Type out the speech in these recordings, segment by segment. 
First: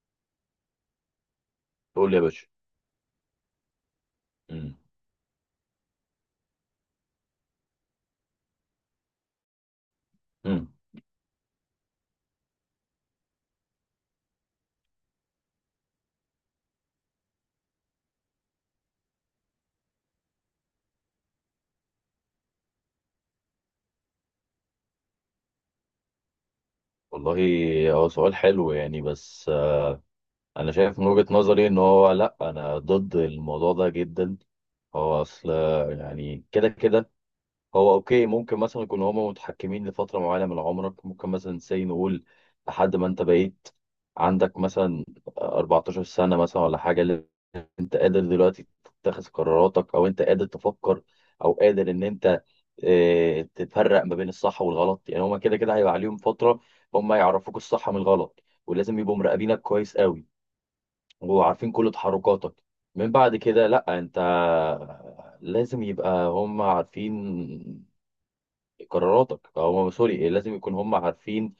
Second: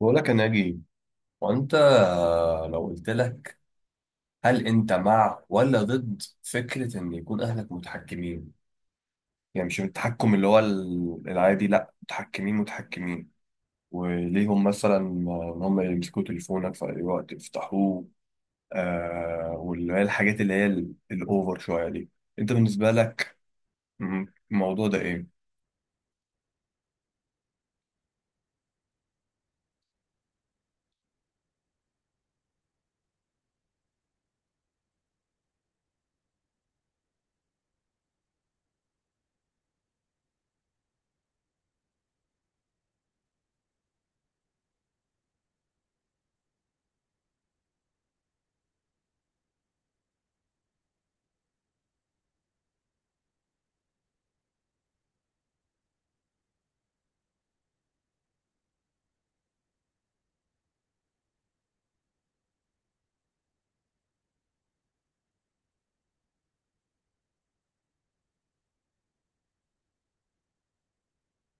بقول لك يا ناجي وانت، قول يا باشا. لو قلت لك، هل مم. انت مع ولا ضد فكرة ان يكون اهلك متحكمين؟ يعني مش التحكم اللي هو مم. العادي، لا، متحكمين متحكمين، وليهم مثلا ان هم يمسكوا تليفونك في اي وقت يفتحوه، واللي هي الحاجات اللي هي الاوفر شوية دي. انت بالنسبة لك م- الموضوع ده ايه؟ والله، هو سؤال حلو يعني بس، انا شايف من وجهة نظري ان هو، لا، انا ضد الموضوع ده جدا. هو اصل، يعني كده كده، هو اوكي، ممكن مثلا يكونوا هما متحكمين لفترة معينة من عمرك، ممكن مثلا سي نقول لحد ما انت بقيت عندك مثلا 14 سنة مثلا ولا حاجة. انت قادر دلوقتي تتخذ قراراتك، او انت قادر تفكر، او قادر ان انت اه، تفرق ما بين الصح والغلط. يعني هما كده كده هيبقى عليهم فترة، هما يعرفوك الصح من الغلط، ولازم يبقوا مراقبينك كويس قوي، وعارفين كل تحركاتك. من بعد كده، لا، انت لازم يبقى هما عارفين قراراتك، او هما، سوري، لازم يكون هما عارفين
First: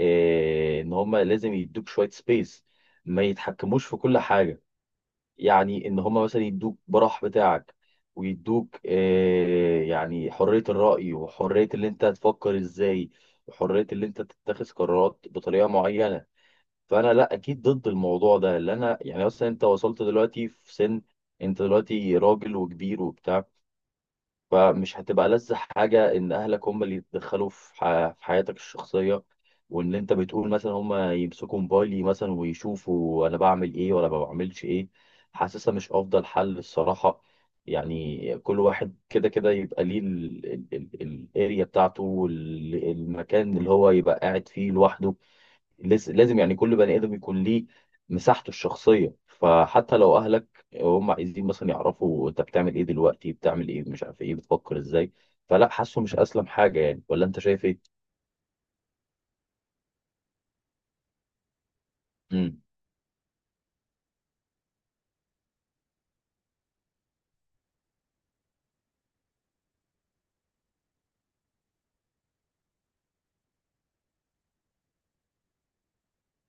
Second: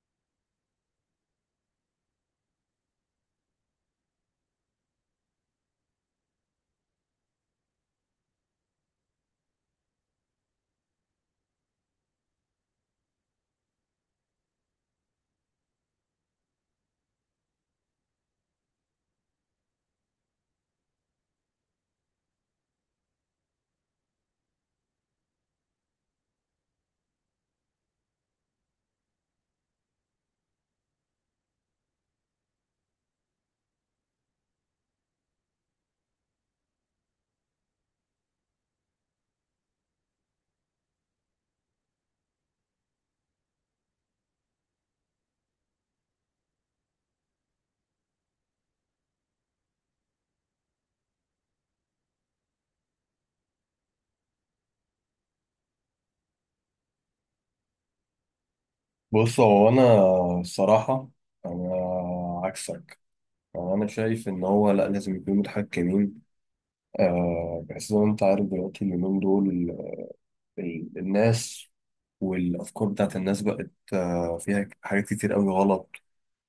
اه، ان هما لازم يدوك شوية سبيس، ما يتحكموش في كل حاجة. يعني ان هم مثلا يدوك براح بتاعك، ويدوك يعني حرية الرأي، وحرية اللي انت تفكر ازاي، وحرية اللي انت تتخذ قرارات بطريقة معينة. فانا، لا، اكيد ضد الموضوع ده، اللي انا يعني مثلا انت وصلت دلوقتي في سن، انت دلوقتي راجل وكبير وبتاع. فمش هتبقى لذة حاجة إن أهلك هم اللي يتدخلوا في في حياتك الشخصية. وإن أنت بتقول مثلا هم يمسكوا موبايلي مثلا ويشوفوا أنا بعمل إيه ولا ما بعملش إيه. حاسسها مش أفضل حل الصراحة. يعني كل واحد كده كده يبقى ليه الاريا بتاعته، والمكان اللي هو يبقى قاعد فيه لوحده. لازم يعني كل بني ادم يكون ليه مساحته الشخصيه. فحتى لو اهلك هم عايزين مثلا يعرفوا انت بتعمل ايه دلوقتي، بتعمل ايه، مش عارف ايه، بتفكر ازاي. فلا، حاسه مش اسلم حاجه يعني. ولا انت شايف ايه؟ بص، هو انا الصراحة انا امم. عكسك. انا شايف ان هو لا، لازم يكونوا متحكمين، بحيث زي ما انت عارف دلوقتي اليومين دول، الناس والافكار بتاعت الناس بقت فيها حاجات كتير قوي غلط،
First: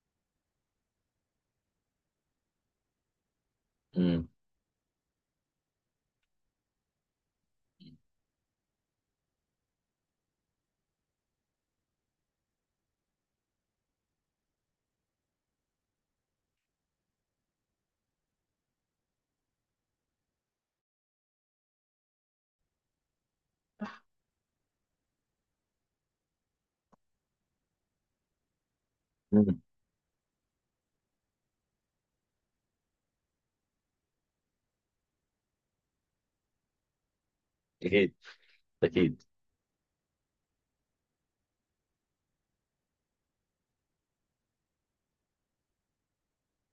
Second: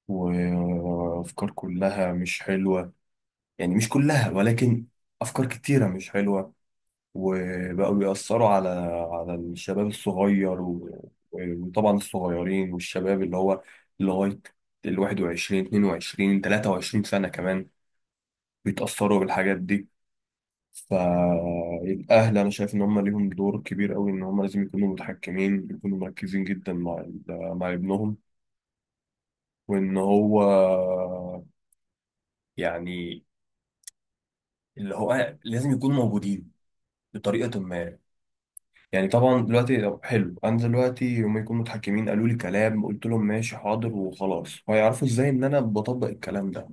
وافكار كلها مش حلوة، يعني مش امم. كلها، ولكن افكار كتيرة مش حلوة، وبقوا بيأثروا على الشباب الصغير، وطبعا الصغيرين والشباب اللي هو لغاية ال 21 22 23 سنة كمان، بيتأثروا بالحاجات دي. فالأهل أنا شايف إن هم ليهم دور كبير أوي، إن هم لازم يكونوا متحكمين، يكونوا مركزين جدا مع مع ابنهم، امم. وإن هو يعني اللي هو لازم يكونوا موجودين بطريقة ما. اكيد، يعني اكيد. طبعا دلوقتي، طب حلو، أنا دلوقتي هم يكونوا متحكمين، قالوا لي كلام، قلت لهم ماشي حاضر وخلاص، هيعرفوا إزاي إن أنا بطبق الكلام ده؟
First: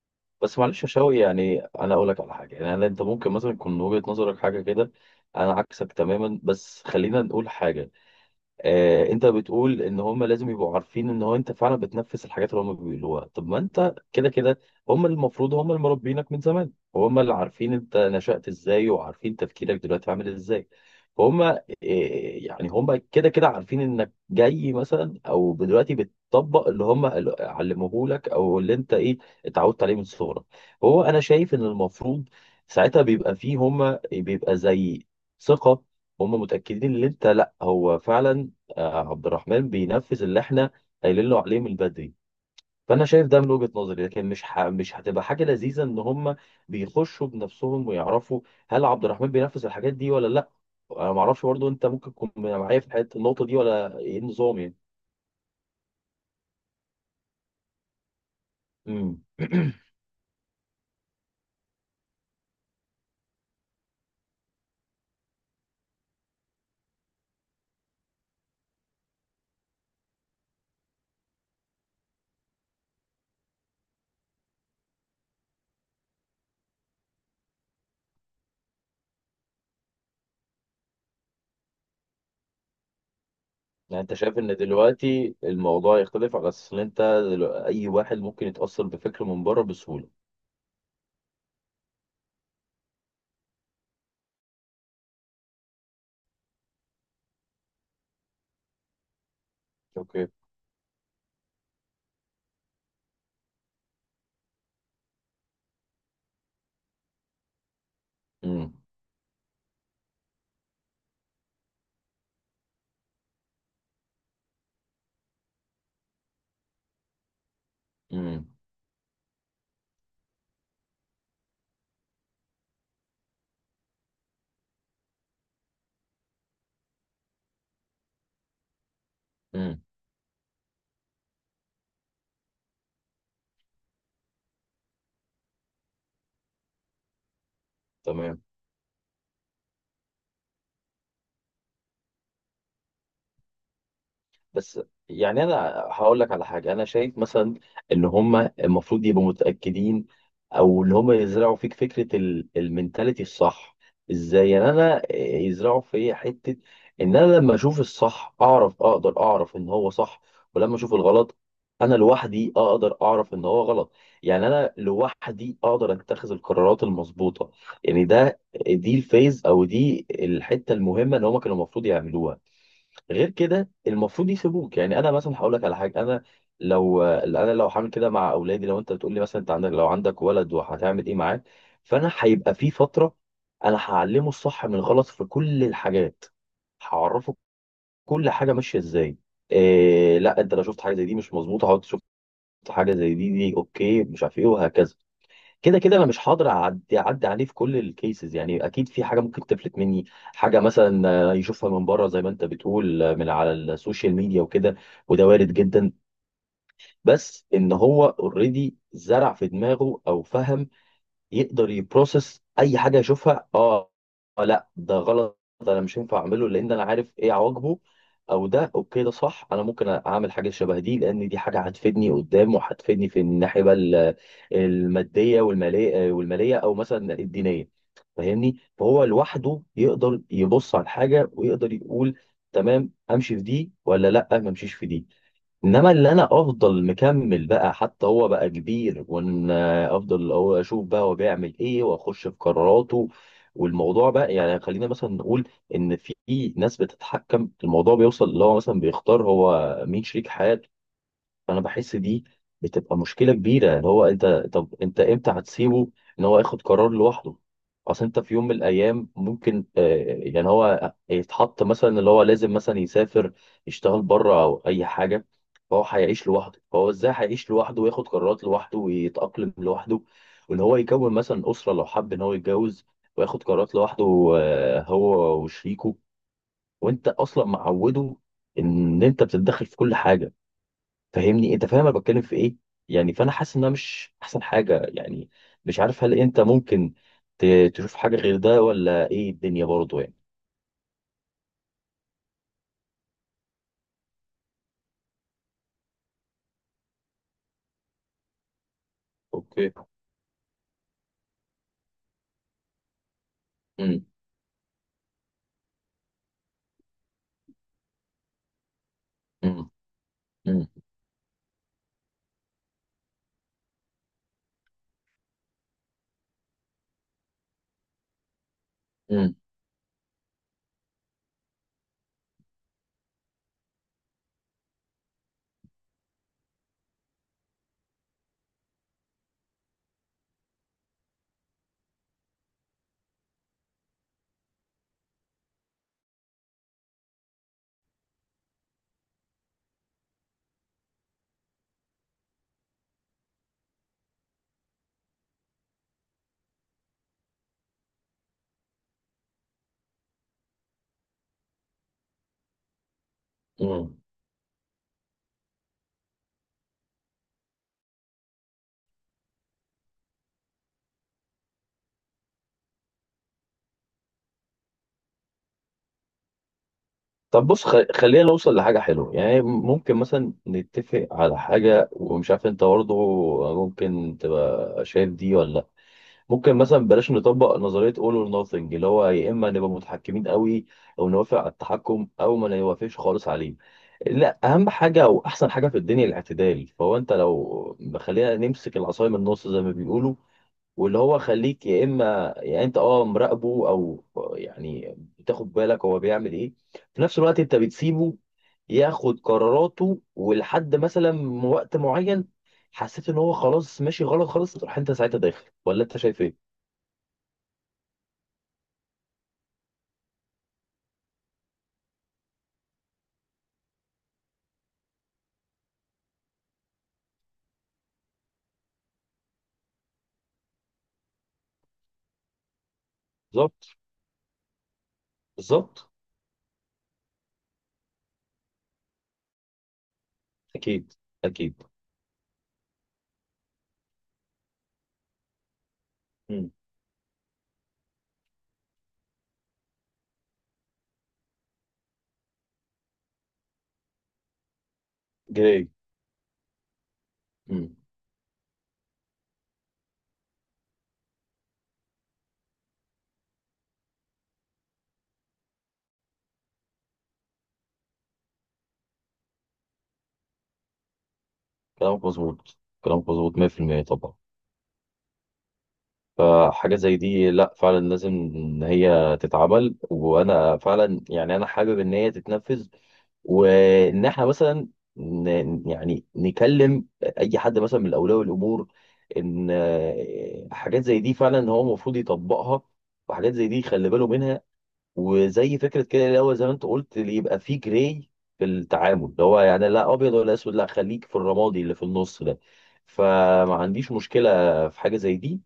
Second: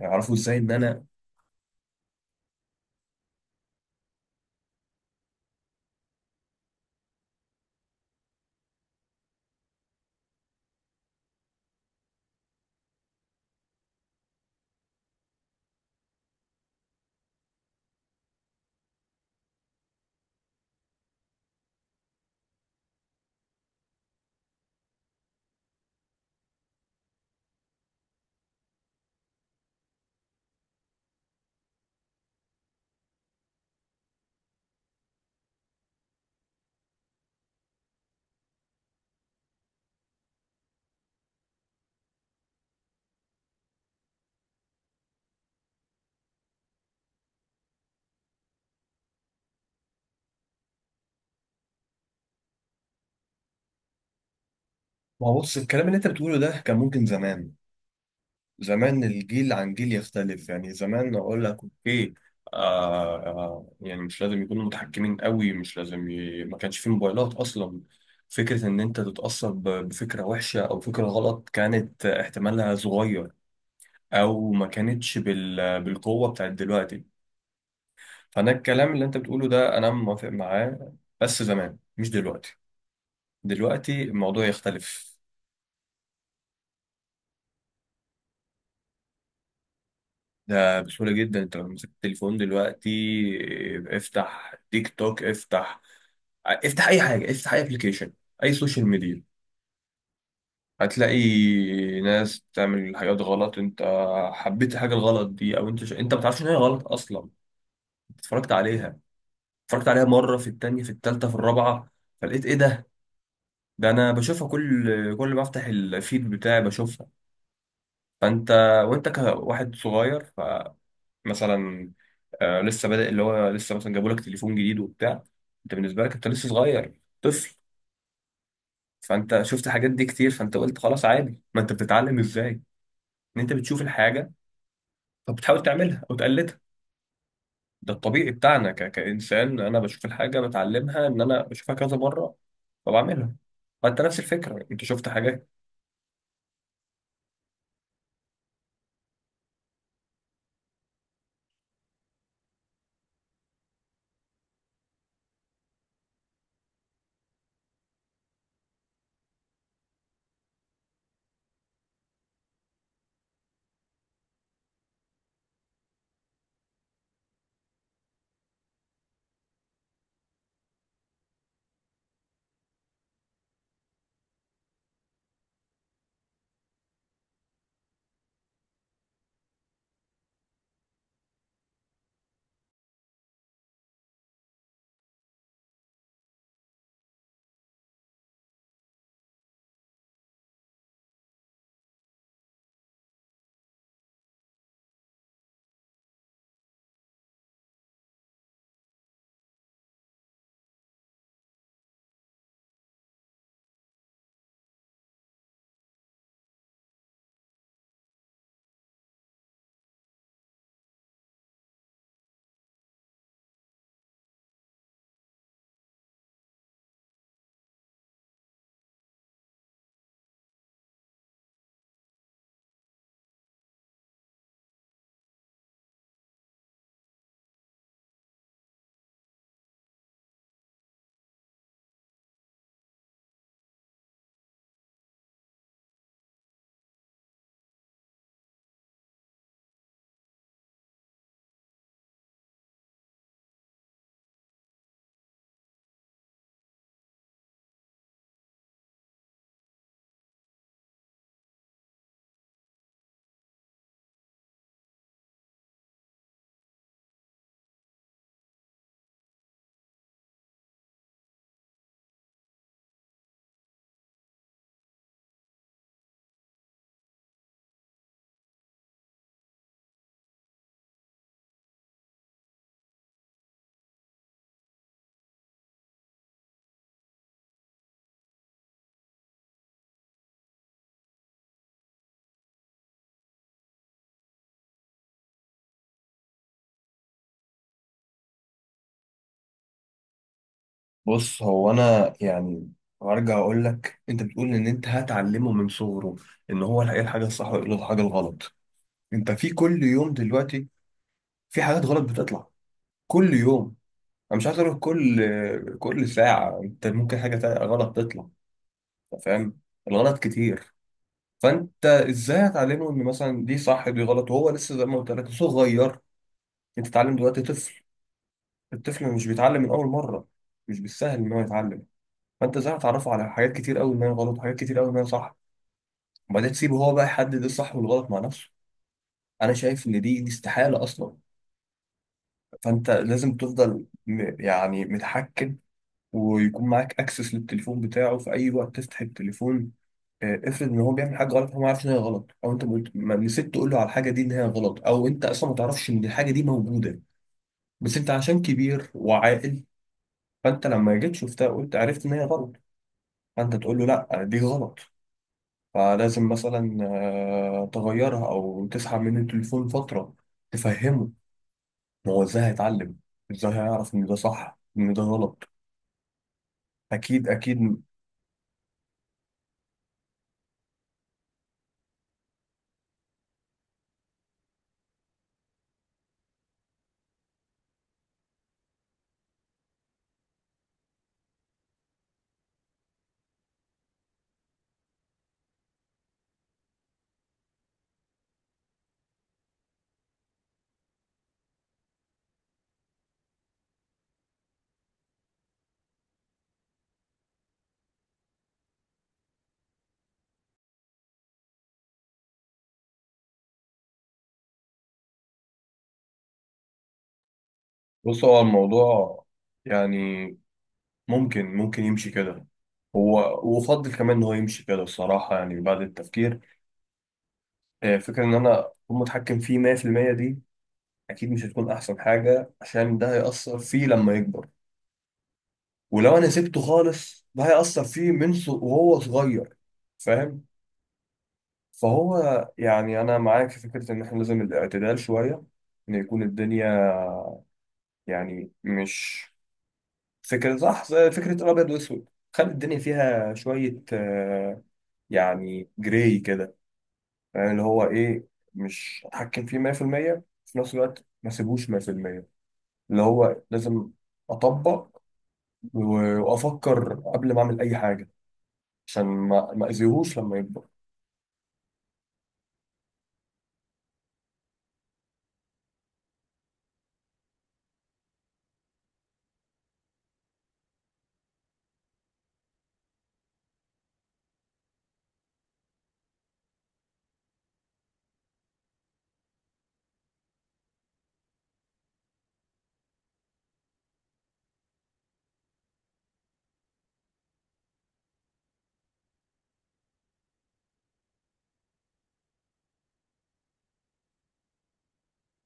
هيعرفوا إزاي بس إن معلش يا أنا؟ شوقي، يعني انا اقول لك على حاجه، يعني انت ممكن مثلا يكون وجهه نظرك حاجه كده. انا عكسك تماما، بس خلينا نقول حاجه. انت بتقول ان هم لازم يبقوا عارفين ان هو انت فعلا بتنفذ الحاجات اللي هم بيقولوها. طب ما انت كده كده، هم المفروض، هم اللي مربينك من زمان، هم اللي عارفين انت نشأت ازاي، وعارفين تفكيرك دلوقتي عامل ازاي. فهم يعني هم كده كده عارفين انك جاي مثلا، او دلوقتي بتطبق اللي هم علموه لك، او اللي انت ايه اتعودت عليه من صغرك. هو انا شايف ان المفروض ساعتها بيبقى فيه، هم بيبقى زي ثقة، هم متأكدين ان انت، لا، هو فعلا عبد الرحمن بينفذ اللي احنا قايلين له عليه من بدري. فانا شايف ده من وجهة نظري، لكن مش هتبقى حاجة لذيذة ان هم بيخشوا بنفسهم ويعرفوا هل عبد الرحمن بينفذ الحاجات دي ولا لا. انا ما اعرفش برضه، انت ممكن تكون معايا في حته النقطة دي، ولا ايه النظام يعني؟ ما هو بص، الكلام اللي أنت بتقوله ده كان ممكن زمان. زمان امم. الجيل عن جيل يختلف، يعني زمان اقول لك اوكي، يعني مش لازم يكونوا متحكمين قوي، مش لازم ما كانش في موبايلات اصلا. فكرة ان انت تتأثر بفكرة وحشة او فكرة غلط كانت احتمالها صغير، او ما كانتش بالقوة بتاعت دلوقتي. فانا الكلام اللي انت بتقوله ده انا موافق معاه، بس زمان مش دلوقتي. يعني دلوقتي انت شايف الموضوع ان يختلف. دلوقتي الموضوع يختلف على اساس ان انت، اي واحد ممكن يتأثر بفكر من بره بسهولة. ده بسهولة جدا، انت لو مسكت التليفون دلوقتي، اه، افتح تيك توك، افتح، افتح اي حاجة، افتح اي ابلكيشن، اي سوشيال ميديا، اوكي. هتلاقي ناس بتعمل حاجات غلط. انت حبيت الحاجة الغلط دي، او انت ما بتعرفش ان هي غلط اصلا، اتفرجت امم. عليها، مرة، في التانية، في التالتة، في الرابعة، فلقيت ايه ده؟ ده انا بشوفها كل ما افتح الفيد بتاعي بشوفها. فانت امم. وانت كواحد صغير، مثلا لسه بادئ، اللي هو لسه مثلا جابوا لك تليفون جديد وبتاع، انت بالنسبه لك انت لسه صغير طفل، فانت شفت امم. حاجات دي كتير، فانت قلت خلاص عادي، ما انت بتتعلم ازاي ان انت بتشوف الحاجه فبتحاول تعملها او تقلدها. ده الطبيعي تمام. بتاعنا كانسان، انا بشوف الحاجه بتعلمها، ان انا بشوفها كذا مره فبعملها. فانت نفس الفكره، بس انت شفت يعني حاجات. انا هقول لك على حاجه، انا شايف مثلا ان هم المفروض يبقوا متاكدين، او اللي هم يزرعوا فيك فكره المنتاليتي الصح. ازاي يعني انا يزرعوا في حته ان انا لما اشوف الصح اقدر اعرف ان هو صح، ولما اشوف الغلط انا لوحدي اقدر اعرف ان هو غلط. يعني انا لوحدي اقدر اتخذ القرارات المظبوطه. يعني دي الفيز، او دي الحته المهمه اللي هم كانوا المفروض يعملوها. غير كده المفروض يسيبوك. يعني انا مثلا هقول لك على حاجه، انا لو هعمل كده مع اولادي، لو انت بتقول لي مثلا انت عندك، لو عندك ولد وهتعمل ايه معاه. فانا هيبقى في فتره انا هعلمه الصح من الغلط في كل الحاجات، هعرفه كل حاجه ماشيه ازاي. إيه، لا، انت لو شفت حاجه زي دي مش مظبوطه هقعد، شفت حاجه زي دي، دي اوكي، مش عارف ايه، وهكذا. كده كده انا مش هقدر اعدي عليه في كل الكيسز، يعني اكيد في حاجه ممكن تفلت مني. حاجه مثلا يشوفها من بره زي ما انت بتقول، من على السوشيال ميديا وكده. وده وارد جدا. بس ان هو اوريدي زرع في دماغه، او فهم، يقدر يبروسس اي حاجه يشوفها. اه لا، ده غلط، ده انا مش هينفع اعمله لان انا عارف ايه عواقبه. او ده اوكي، ده صح، انا ممكن اعمل حاجه شبه دي لان دي حاجه هتفيدني قدام وهتفيدني في الناحيه بقى الماديه والماليه او مثلا الدينيه. فاهمني؟ فهو لوحده يقدر يبص على الحاجه ويقدر يقول تمام امشي في دي، ولا لا ما امشيش في دي. انما اللي انا افضل مكمل بقى حتى هو بقى كبير، وان افضل هو اشوف بقى هو بيعمل ايه واخش في قراراته. والموضوع بقى يعني خلينا مثلا نقول ان في ناس بتتحكم، الموضوع بيوصل اللي هو مثلا بيختار هو مين شريك حياته. فانا بحس دي بتبقى مشكله كبيره، اللي هو انت، طب انت امتى هتسيبه ان هو ياخد قرار لوحده؟ اصل انت في يوم من الايام ممكن يعني هو يتحط مثلا اللي هو لازم مثلا يسافر، يشتغل بره او اي حاجه. فهو هيعيش لوحده، فهو ازاي هيعيش لوحده وياخد قرارات لوحده ويتاقلم لوحده؟ وان هو يكون مثلا اسره لو حب ان هو يتجوز وياخد قرارات لوحده، هو وشريكه، وانت اصلا معوده ان انت بتتدخل في كل حاجه. فاهمني؟ انت فاهم انا بتكلم في ايه؟ يعني فانا حاسس انها مش احسن حاجه يعني. مش عارف، هل انت ممكن تشوف حاجه غير ده، ولا ايه الدنيا برضه يعني؟ بص، هو انا يعني هرجع اقول لك، انت بتقول ان انت هتعلمه من صغره ان هو ايه الحاجه الصح وايه الحاجه الغلط. انت في اوكي. كل يوم دلوقتي في حاجات غلط بتطلع كل يوم. امم. انا مش عايز اروح كل ساعه، انت ممكن حاجه تانية غلط تطلع. أنت فاهم؟ امم. الغلط امم. كتير. فانت ازاي هتعلمه ان مثلا دي صح دي غلط، وهو لسه زي ما قلت لك صغير؟ انت تتعلم دلوقتي طفل، الطفل مش امم. بيتعلم من اول مره، مش بالسهل ان هو يتعلم. فانت ازاي هتعرفه على حاجات كتير قوي ما هي غلط، وحاجات كتير قوي ما هي صح، وبعدين تسيبه هو بقى يحدد إيه الصح والغلط مع نفسه؟ انا شايف ان دي استحاله اصلا. فانت لازم تفضل يعني متحكم، ويكون معاك اكسس للتليفون بتاعه، في اي وقت تفتح التليفون. افرض ان هو بيعمل حاجه غلط، هو ما عارفش ان هي غلط، او انت ما نسيت تقول له على الحاجه دي ان هي غلط، او انت اصلا ما تعرفش ان الحاجه دي موجوده، بس انت عشان كبير وعاقل، فانت لما جيت شفتها قلت، عرفت ان هي غلط، فانت تقول له امم. لا دي غلط. فلازم مثلا تغيرها او تسحب منه التليفون فتره، تفهمه. هو ازاي هيتعلم؟ ازاي هيعرف ان ده صح ان ده غلط؟ اكيد طب بص، اكيد. خلينا نوصل لحاجه حلوه، يعني ممكن مثلا نتفق على حاجه، ومش عارف انت برضه ممكن تبقى شايف دي ولا. ممكن مثلا بلاش نطبق نظرية all or nothing، اللي هو يا إما نبقى متحكمين قوي، أو نوافق على التحكم، أو ما نوافقش خالص عليه. لا، أهم حاجة وأحسن حاجة في الدنيا الاعتدال. فهو أنت لو خلينا نمسك العصاية من النص زي ما بيقولوا، واللي هو خليك، يا إما يعني أنت مراقبه، أو يعني بتاخد بالك هو بيعمل إيه، في نفس الوقت أنت بتسيبه ياخد قراراته، ولحد مثلا وقت معين حسيت إن هو خلاص ماشي غلط خالص، تروح أنت ساعتها داخل، ولا أنت شايف إيه؟ بص، هو الموضوع يعني ممكن، يمشي كده، هو وافضل كمان ان هو يمشي كده الصراحه، يعني بعد التفكير. فكره ان انا اكون متحكم فيه 100% دي، اكيد مش هتكون احسن حاجه، عشان ده هيأثر بالظبط، فيه لما يكبر، بالظبط. ولو انا سبته خالص ده هيأثر فيه من وهو صغير، فاهم؟ اكيد، اكيد. فهو، يعني أنا معاك في فكرة إن إحنا لازم الاعتدال شوية، إن يكون امم. الدنيا يعني مش فكرة صح زي فكرة الأبيض وأسود، خلي الدنيا فيها شوية جاي. يعني جراي كده، يعني اللي امم. هو إيه، مش أتحكم فيه 100% في المية، في نفس الوقت ما سيبوش 100%، اللي هو لازم أطبق وأفكر قبل ما أعمل أي حاجة، عشان ما أذيهوش لما يكبر. كلامك مظبوط، كلامك مظبوط 100%، طبعا. فحاجه زي دي، لا، فعلا لازم ان هي تتعمل، وانا فعلا يعني انا حابب ان هي تتنفذ. وان احنا مثلا يعني نكلم اي حد مثلا من اولياء الامور، ان حاجات زي دي فعلا هو المفروض يطبقها، وحاجات زي دي خلي باله منها. وزي فكره كده، اللي هو زي ما انت قلت، اللي يبقى فيه جراي في التعامل، اللي هو يعني لا ابيض ولا اسود، لا، خليك في الرمادي اللي في النص ده. فما عنديش مشكله في حاجه زي دي،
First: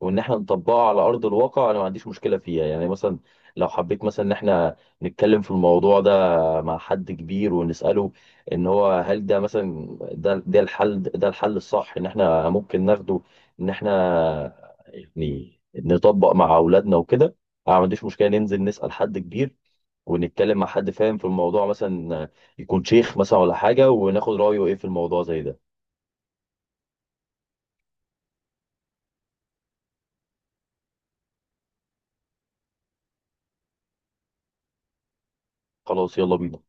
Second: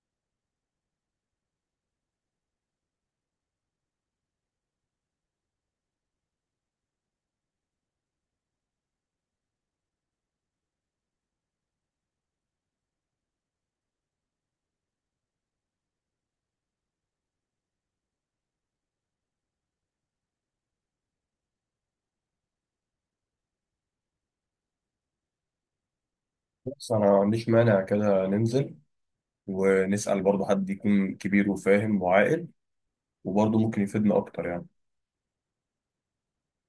وان احنا نطبقها على ارض الواقع، انا ما عنديش مشكله فيها، يعني مثلا لو حبيت مثلا ان احنا نتكلم في الموضوع ده مع حد كبير ونساله ان هو، هل ده مثلا، ده الحل، ده الحل الصح ان احنا ممكن ناخده، ان احنا يعني نطبق مع اولادنا وكده. انا ما عنديش مشكله ننزل نسال حد كبير، ونتكلم مع حد فاهم في الموضوع، مثلا يكون شيخ مثلا ولا حاجه، وناخد رايه ايه في الموضوع زي ده. بس أنا ما عنديش مانع كده ننزل ونسأل برضه حد يكون كبير وفاهم وعاقل، وبرضه ممكن يفيدنا أكتر يعني. خلاص، يلا بينا.